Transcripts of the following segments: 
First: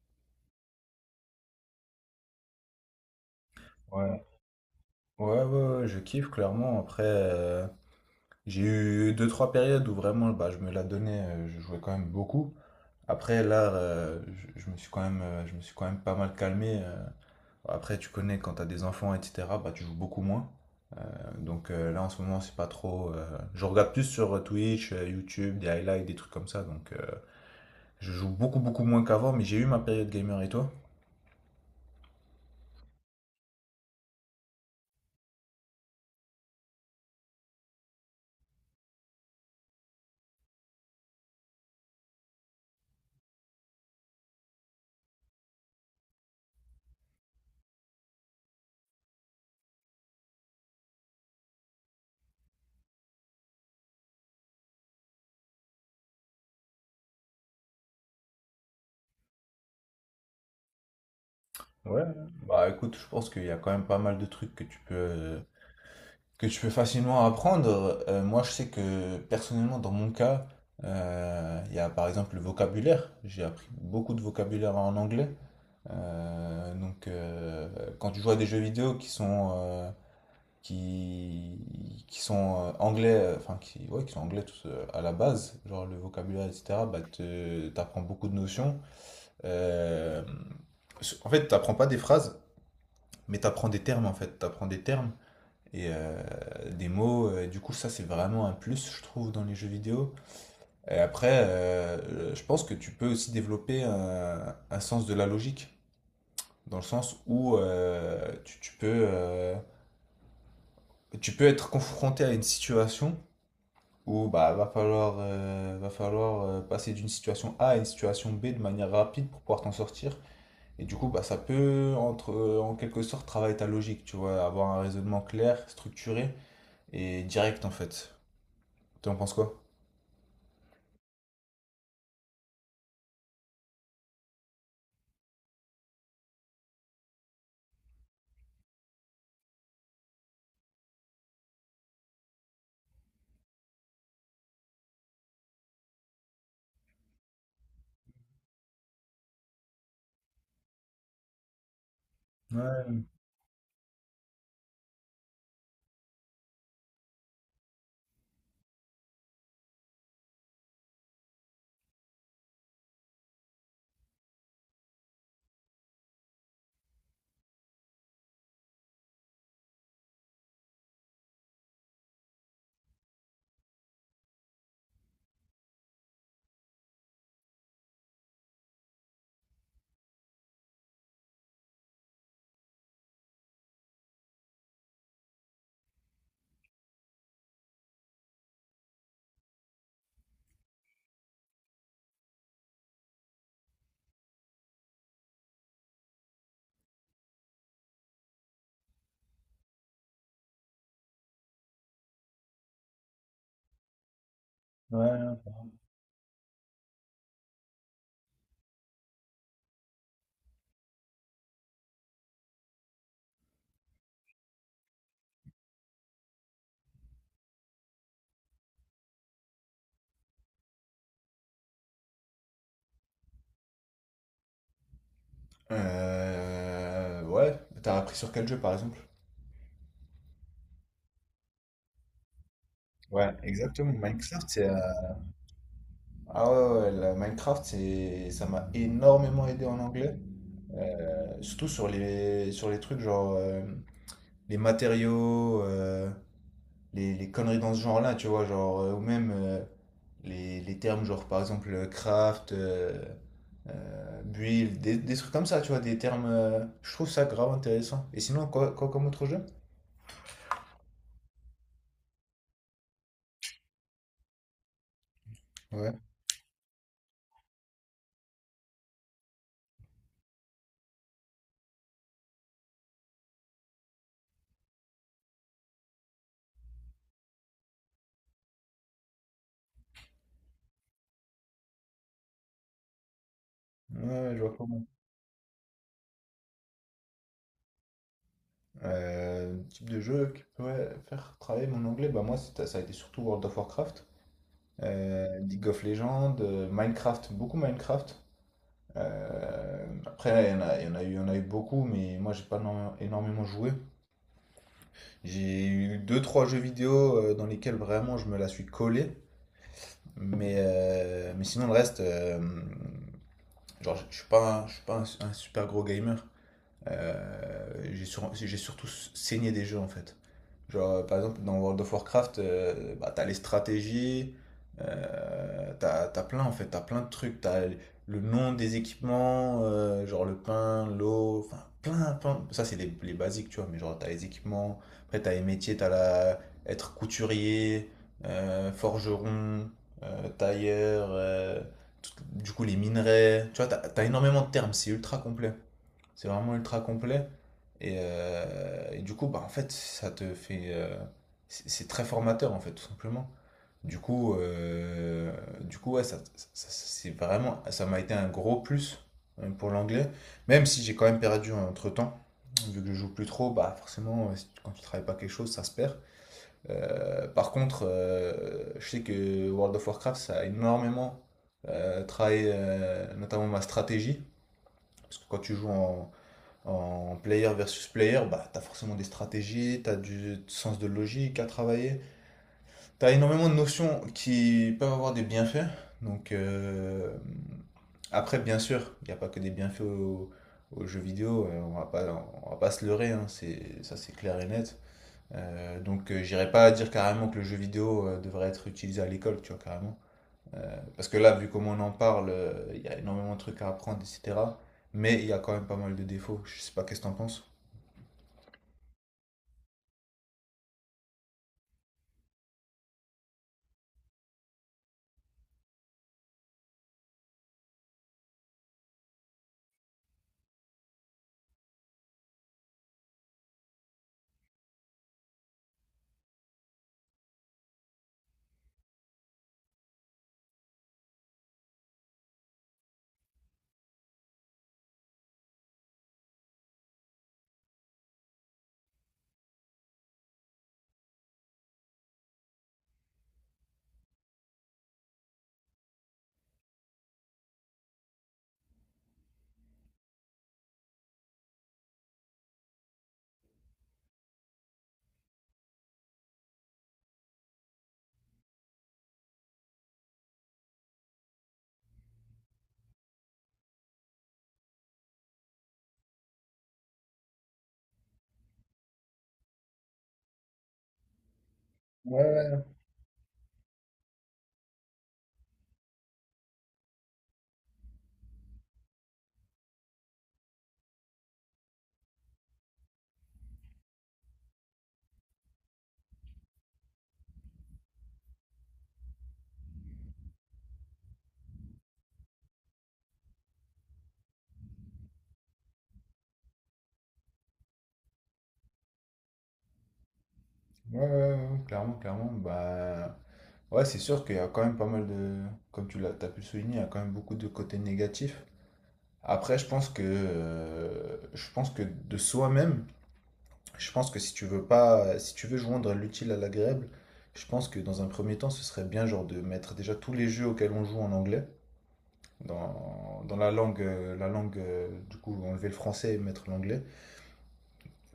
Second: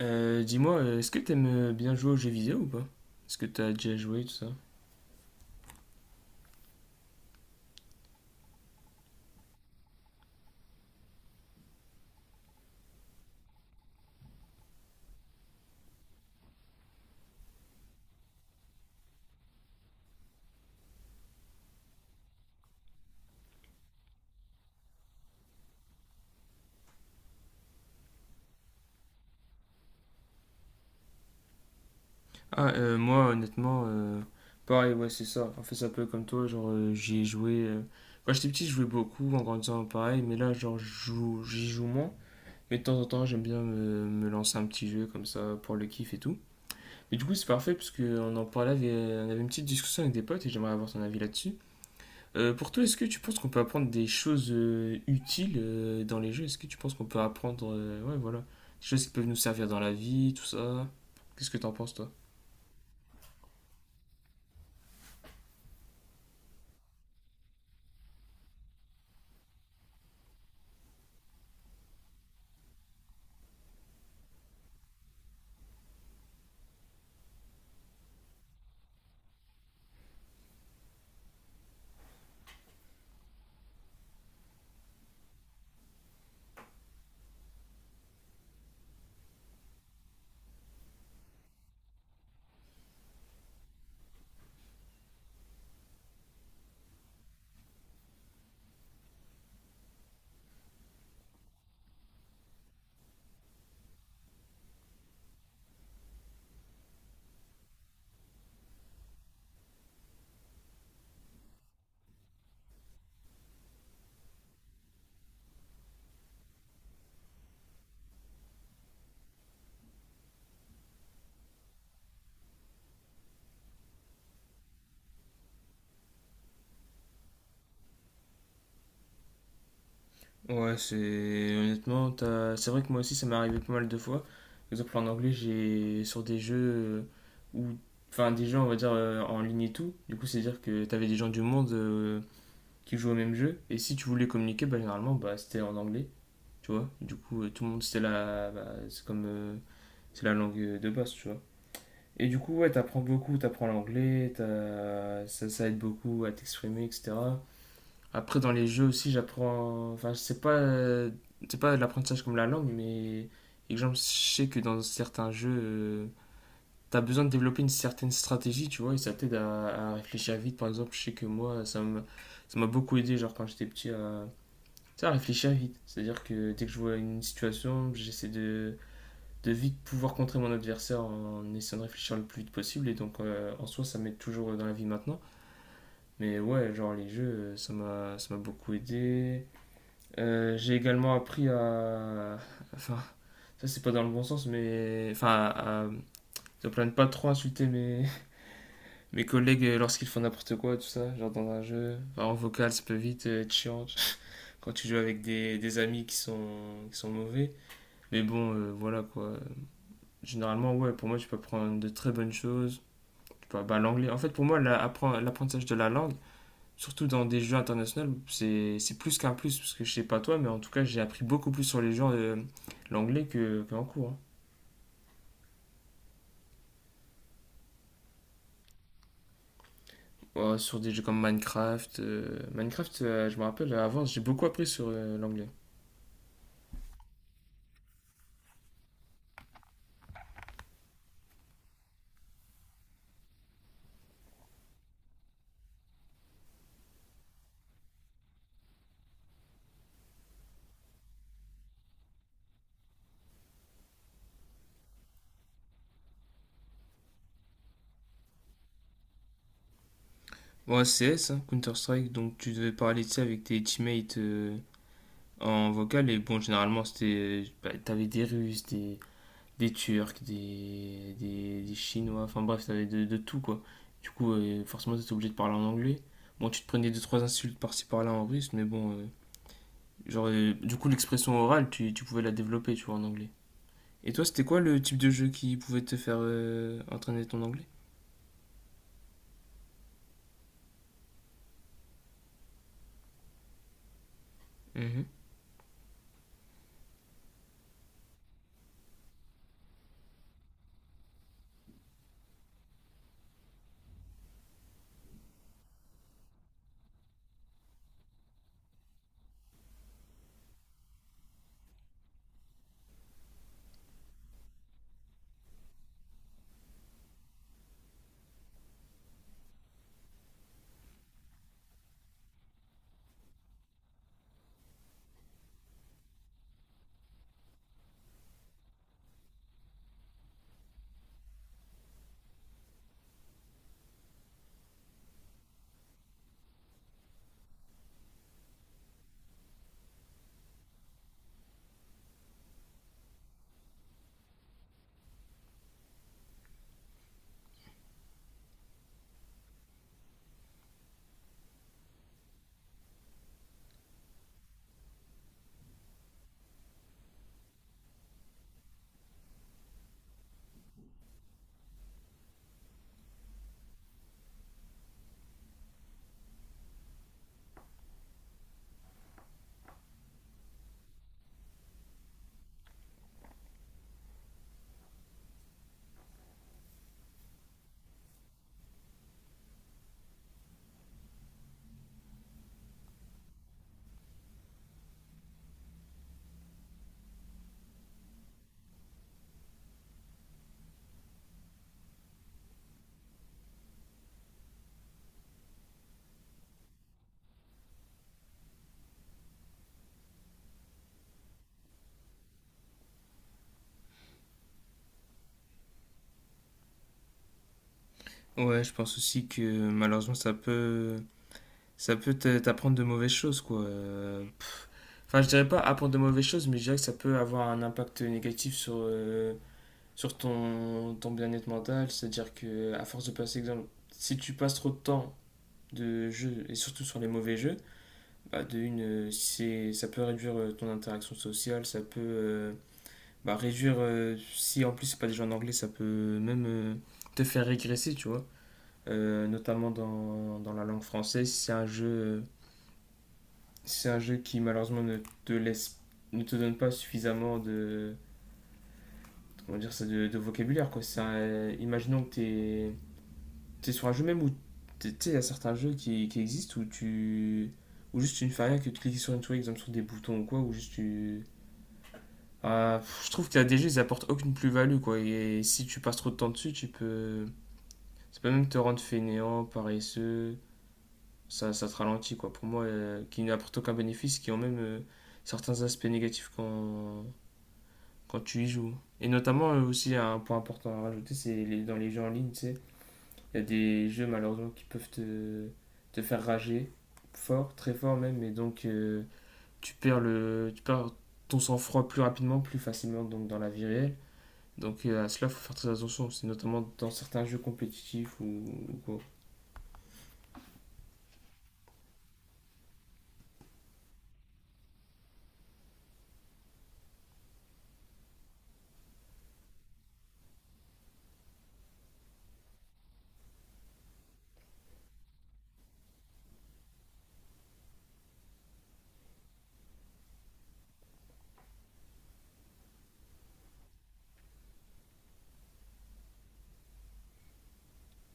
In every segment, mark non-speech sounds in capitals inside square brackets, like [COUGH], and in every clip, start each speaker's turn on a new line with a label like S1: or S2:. S1: Dis-moi, est-ce que t'aimes bien jouer aux jeux vidéo ou pas? Est-ce que t'as déjà joué,
S2: Ouais,
S1: tout ça?
S2: ouais, ouais, ouais, je kiffe clairement. Après, j'ai eu deux, trois périodes où vraiment je me la donnais, je jouais quand même beaucoup. Après, là, je me suis quand même, je me suis quand même pas mal calmé. Après, tu connais, quand t'as des enfants, etc., bah, tu joues beaucoup moins. Donc là, en ce moment, c'est pas trop. Je regarde plus sur Twitch, YouTube, des highlights, des trucs comme ça. Donc je joue beaucoup, beaucoup moins qu'avant, mais j'ai eu ma période gamer. Et toi?
S1: Ah, moi, honnêtement, pareil, ouais, c'est ça. En fait, c'est un peu comme toi, genre, j'y ai joué. Quand j'étais petit, je jouais beaucoup, en grandissant, pareil, mais là, genre, j'y joue moins. Mais de temps en temps, j'aime bien me lancer un petit jeu, comme ça, pour le kiff et tout. Mais du coup, c'est parfait, parce qu'on en parlait, on avait une petite discussion avec des potes, et j'aimerais avoir ton avis là-dessus. Pour toi, est-ce que tu penses qu'on peut apprendre des choses utiles dans les jeux? Est-ce que tu penses qu'on peut apprendre, ouais, voilà, des choses qui peuvent nous servir dans la vie, tout ça? Qu'est-ce que t'en penses,
S2: Ouais,
S1: toi?
S2: bah écoute, je pense qu'il y a quand même pas mal de trucs que tu peux facilement apprendre. Moi, je sais que personnellement, dans mon cas, il y a par exemple le vocabulaire. J'ai appris beaucoup de vocabulaire en anglais. Donc, quand tu joues à des jeux vidéo qui sont, qui sont anglais, enfin, qui, ouais, qui sont anglais tous, à la base, genre le vocabulaire, etc., bah, t'apprends beaucoup de notions. Euh, en fait, t'apprends pas des phrases, mais t'apprends des termes, en fait. T'apprends des termes et des mots. Du coup, ça, c'est vraiment un plus, je trouve, dans les jeux vidéo. Et après, je pense que tu peux aussi développer un sens de la logique, dans le sens où tu peux, tu peux être confronté à une situation où bah, va falloir passer d'une situation A à une situation B de manière rapide pour pouvoir t'en sortir. Et du coup, bah, ça peut, entre, en quelque sorte, travailler ta logique, tu vois, avoir un raisonnement clair, structuré et direct, en fait. Tu en penses quoi?
S1: Ouais, c'est honnêtement, c'est vrai que moi aussi, ça m'est arrivé pas mal de fois. Par exemple, en anglais, j'ai sur des jeux où, enfin, des jeux, on va dire en ligne et tout. Du coup, c'est-à-dire que t'avais des gens du monde qui jouaient au même jeu, et si tu voulais communiquer, bah généralement, bah c'était en anglais, tu vois. Du coup, tout le monde c'était là, bah, c'est comme c'est la langue de base, tu vois. Et du coup, ouais, t'apprends
S2: Ouais,
S1: beaucoup, t'apprends l'anglais, ça, ça aide beaucoup à t'exprimer, etc. Après, dans les jeux aussi, j'apprends. Enfin, c'est pas de l'apprentissage comme la langue, mais exemple, je sais que dans certains jeux, t'as besoin de développer une certaine stratégie, tu vois, et ça t'aide à réfléchir vite. Par exemple, je sais que moi, ça m'a beaucoup aidé, genre quand j'étais petit, à, tu sais, à réfléchir vite. C'est-à-dire que dès que je vois une situation, j'essaie de vite pouvoir contrer mon adversaire en essayant de réfléchir le plus vite possible. Et donc, en soi, ça m'aide toujours dans la vie maintenant. Mais ouais, genre les jeux, ça m'a beaucoup aidé. J'ai également appris à. [LAUGHS] Enfin, ça c'est pas dans le bon sens, mais. Enfin, à. Ne pas trop insulter [LAUGHS] mes collègues lorsqu'ils font n'importe quoi, tout ça, genre dans un jeu. Enfin, en vocal, ça peut vite être chiant quand tu joues avec
S2: ouais.
S1: des amis qui sont mauvais. Mais bon, voilà quoi. Généralement, ouais, pour moi, tu peux apprendre de très bonnes choses. Tu peux, bah, l'anglais. En fait, pour moi, l'apprentissage de la langue, surtout dans des jeux internationaux, c'est plus qu'un plus. Parce que je sais pas toi, mais en tout cas, j'ai appris beaucoup plus sur les jeux l'anglais qu'en cours, hein.
S2: Ouais, t'as appris sur quel jeu par exemple?
S1: Sur des jeux comme Minecraft, Minecraft,
S2: Ouais,
S1: je me rappelle,
S2: exactement.
S1: avant, j'ai beaucoup
S2: Minecraft,
S1: appris
S2: c'est. euh,
S1: sur l'anglais.
S2: Ah ouais, ouais, la Minecraft, c'est, ça m'a énormément aidé en anglais. Surtout sur les trucs genre les matériaux, les conneries dans ce genre-là, tu vois, genre, ou même les termes genre par exemple craft, build, des trucs comme ça, tu vois, des termes. Je trouve ça grave intéressant. Et sinon, quoi, quoi comme autre jeu?
S1: Bon, CS, hein, Counter-Strike, donc tu devais parler de ça avec tes teammates en
S2: Ouais.
S1: vocal. Et bon, généralement, c'était. Bah, t'avais des Russes, des Turcs, des Chinois, enfin bref, t'avais de tout quoi. Du coup, forcément, t'étais obligé de parler en anglais. Bon, tu te prenais deux, trois insultes par-ci par-là en russe, mais bon, genre, du coup, l'expression orale, tu pouvais la développer, tu vois, en anglais. Et
S2: Ouais,
S1: toi,
S2: ouais, je
S1: c'était
S2: vois
S1: quoi le
S2: comment.
S1: type de jeu qui pouvait te faire entraîner ton anglais?
S2: Type de jeu qui pourrait faire travailler mon anglais, bah moi ça a été surtout World of Warcraft,
S1: Mhm.
S2: League of Legends, Minecraft, beaucoup Minecraft. Après il y en a, il y en a eu, il y en a eu beaucoup, mais moi j'ai pas énormément joué. J'ai eu deux trois jeux vidéo dans lesquels vraiment je me la suis collé, mais sinon le reste, genre je suis pas, je suis pas un, un super gros gamer. J'ai surtout saigné des jeux en fait. Genre, par exemple, dans World of Warcraft, bah, t'as les stratégies, t'as plein en fait, t'as plein de trucs, t'as le nom des équipements, genre le pain, l'eau, enfin plein, plein. Ça, c'est les basiques, tu vois, mais genre t'as les équipements, après t'as les métiers, t'as la... être couturier, forgeron, tailleur, tout- du coup les minerais, tu vois, t'as énormément de termes, c'est ultra complet. C'est vraiment ultra complet. Et du coup, bah, en fait, ça te fait. C'est très formateur, en fait, tout simplement. Du coup, euh, du coup ouais, c'est vraiment. Ça m'a été un gros plus pour l'anglais. Même si j'ai quand même perdu entre-temps. Vu que je joue plus trop, bah forcément, quand tu travailles pas quelque chose, ça se perd. Par contre, je sais que World of Warcraft, ça a énormément travaillé notamment ma stratégie. Parce que quand tu joues en en player versus player, bah, tu as forcément des stratégies, tu as du sens de logique à travailler. Tu as énormément de notions qui peuvent avoir des bienfaits. Donc, après, bien sûr, il n'y a pas que des bienfaits aux jeux vidéo. Euh, on va pas, on va pas se leurrer, hein, c'est, ça c'est clair et net. Donc, j'irai pas dire carrément que le jeu vidéo devrait être utilisé à l'école, tu vois, carrément. Parce que là, vu comment on en parle, il y a énormément de trucs à apprendre, etc. Mais il y a quand même pas mal de défauts. Je sais pas qu'est-ce que t'en penses.
S1: Ouais, je pense aussi que malheureusement, ça peut t'apprendre de mauvaises choses, quoi. Enfin, je dirais pas apprendre de mauvaises choses, mais je dirais que ça peut avoir un impact négatif sur ton bien-être mental. C'est-à-dire que à force de passer, exemple, si tu passes trop de temps de jeu et surtout sur les mauvais jeux, bah, de une, ça peut réduire ton interaction sociale, ça peut bah, si en plus c'est pas des jeux en anglais, ça peut même te faire régresser, tu vois. Notamment dans la langue française, si c'est un jeu qui malheureusement te laisse, ne te donne pas suffisamment de, comment dire ça, de vocabulaire, quoi. Imaginons que t'es sur un jeu même où. Tu sais, il y a certains jeux qui existent où tu. Ou juste tu ne fais rien que de cliquer sur une souris, exemple sur des boutons ou quoi, ou juste tu. Ah, pff, je trouve que la DG, ils apportent aucune plus-value, quoi. Et si tu passes trop de temps dessus, tu peux. Ça peut même te rendre fainéant, paresseux. Ça te ralentit, quoi. Pour moi, qui n'apportent aucun bénéfice, qui ont même certains aspects négatifs quand tu y joues. Et notamment, aussi, un point important à rajouter, dans les jeux en ligne, tu sais, il y a des jeux malheureusement qui peuvent te faire rager fort, très fort même, et donc tu perds tu perds ton sang-froid plus rapidement, plus facilement donc dans la vie réelle. Donc, à cela, il faut faire très attention. C'est notamment dans certains jeux compétitifs ou quoi.
S2: Ouais, ouais, ouais, ouais, clairement, clairement. Bah, ouais, c'est sûr qu'il y a quand même pas mal de. Comme t'as pu le souligner, il y a quand même beaucoup de côtés négatifs. Après, je pense que de soi-même, je pense que si tu veux pas, si tu veux joindre l'utile à l'agréable, je pense que dans un premier temps, ce serait bien genre de mettre déjà tous les jeux auxquels on joue en anglais dans, dans la langue du coup enlever le français et mettre l'anglais,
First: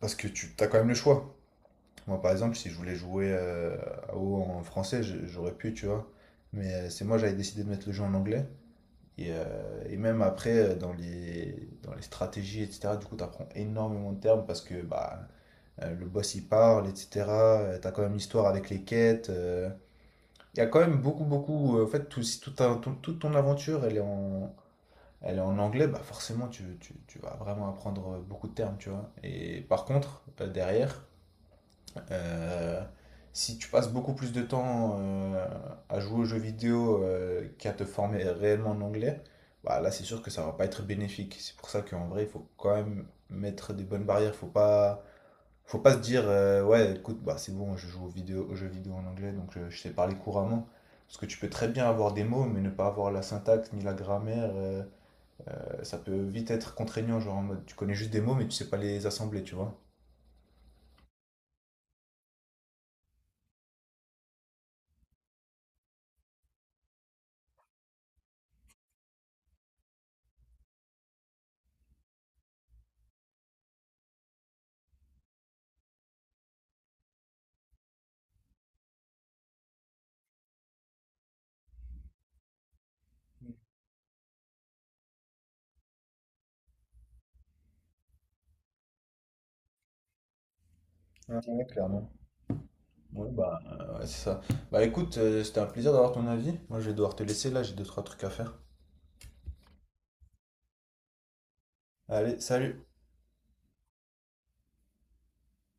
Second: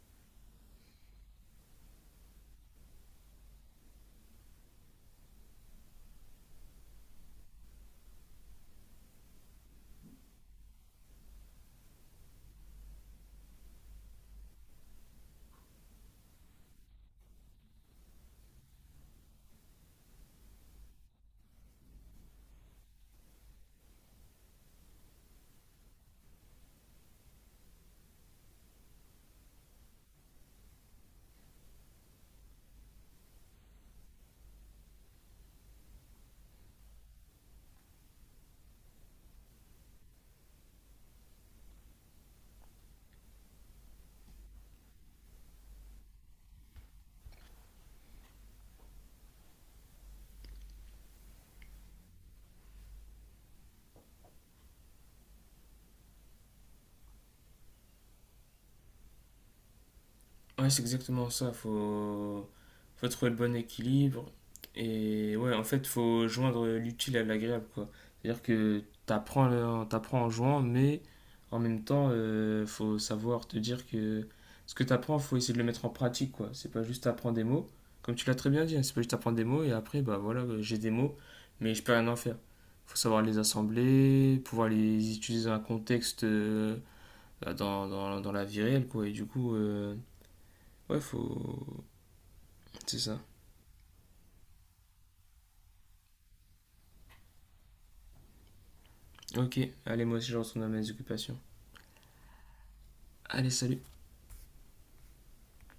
S2: parce que tu as quand même le choix. Moi, par exemple, si je voulais jouer à WoW en français, j'aurais pu, tu vois. Mais c'est moi, j'avais décidé de mettre le jeu en anglais. Et même après, dans les stratégies, etc., du coup, tu apprends énormément de termes parce que bah, le boss, il parle, etc. Tu as quand même l'histoire avec les quêtes. Il y a quand même beaucoup, beaucoup. Euh, en fait, tout, si tout toute ton aventure, elle est en anglais, bah forcément, tu vas vraiment apprendre beaucoup de termes, tu vois. Et par contre, derrière euh, si tu passes beaucoup plus de temps à jouer aux jeux vidéo qu'à te former réellement en anglais, bah là c'est sûr que ça va pas être bénéfique. C'est pour ça qu'en vrai, il faut quand même mettre des bonnes barrières. Faut pas se dire ouais, écoute, bah c'est bon, je joue aux vidéo, aux jeux vidéo en anglais, donc je sais parler couramment. Parce que tu peux très bien avoir des mots, mais ne pas avoir la syntaxe ni la grammaire, ça peut vite être contraignant, genre en mode tu connais juste des mots, mais tu sais pas les assembler, tu vois.
S1: Ouais, c'est exactement ça. Faut trouver le bon équilibre. Et ouais, en fait, faut joindre l'utile à l'agréable, quoi. C'est-à-dire que t'apprends en jouant, mais en même temps, faut savoir te dire que ce que t'apprends, faut essayer de le mettre en pratique, quoi. C'est pas juste apprendre des mots. Comme tu l'as très bien dit, hein, c'est pas juste apprendre des mots et après, bah voilà, j'ai des mots, mais je peux rien en faire. Faut savoir les assembler, pouvoir les utiliser dans un contexte, bah, dans la vie réelle, quoi. Et du coup. Ouais,
S2: Ouais, ouais,
S1: faut.
S2: clairement.
S1: C'est ça.
S2: Ouais, bah, ouais, c'est ça. Bah écoute, c'était un plaisir d'avoir ton avis. Moi, je vais devoir te laisser là, j'ai deux, trois trucs à faire.
S1: Ok, allez, moi aussi je retourne à mes occupations.
S2: Allez, salut!
S1: Allez, salut.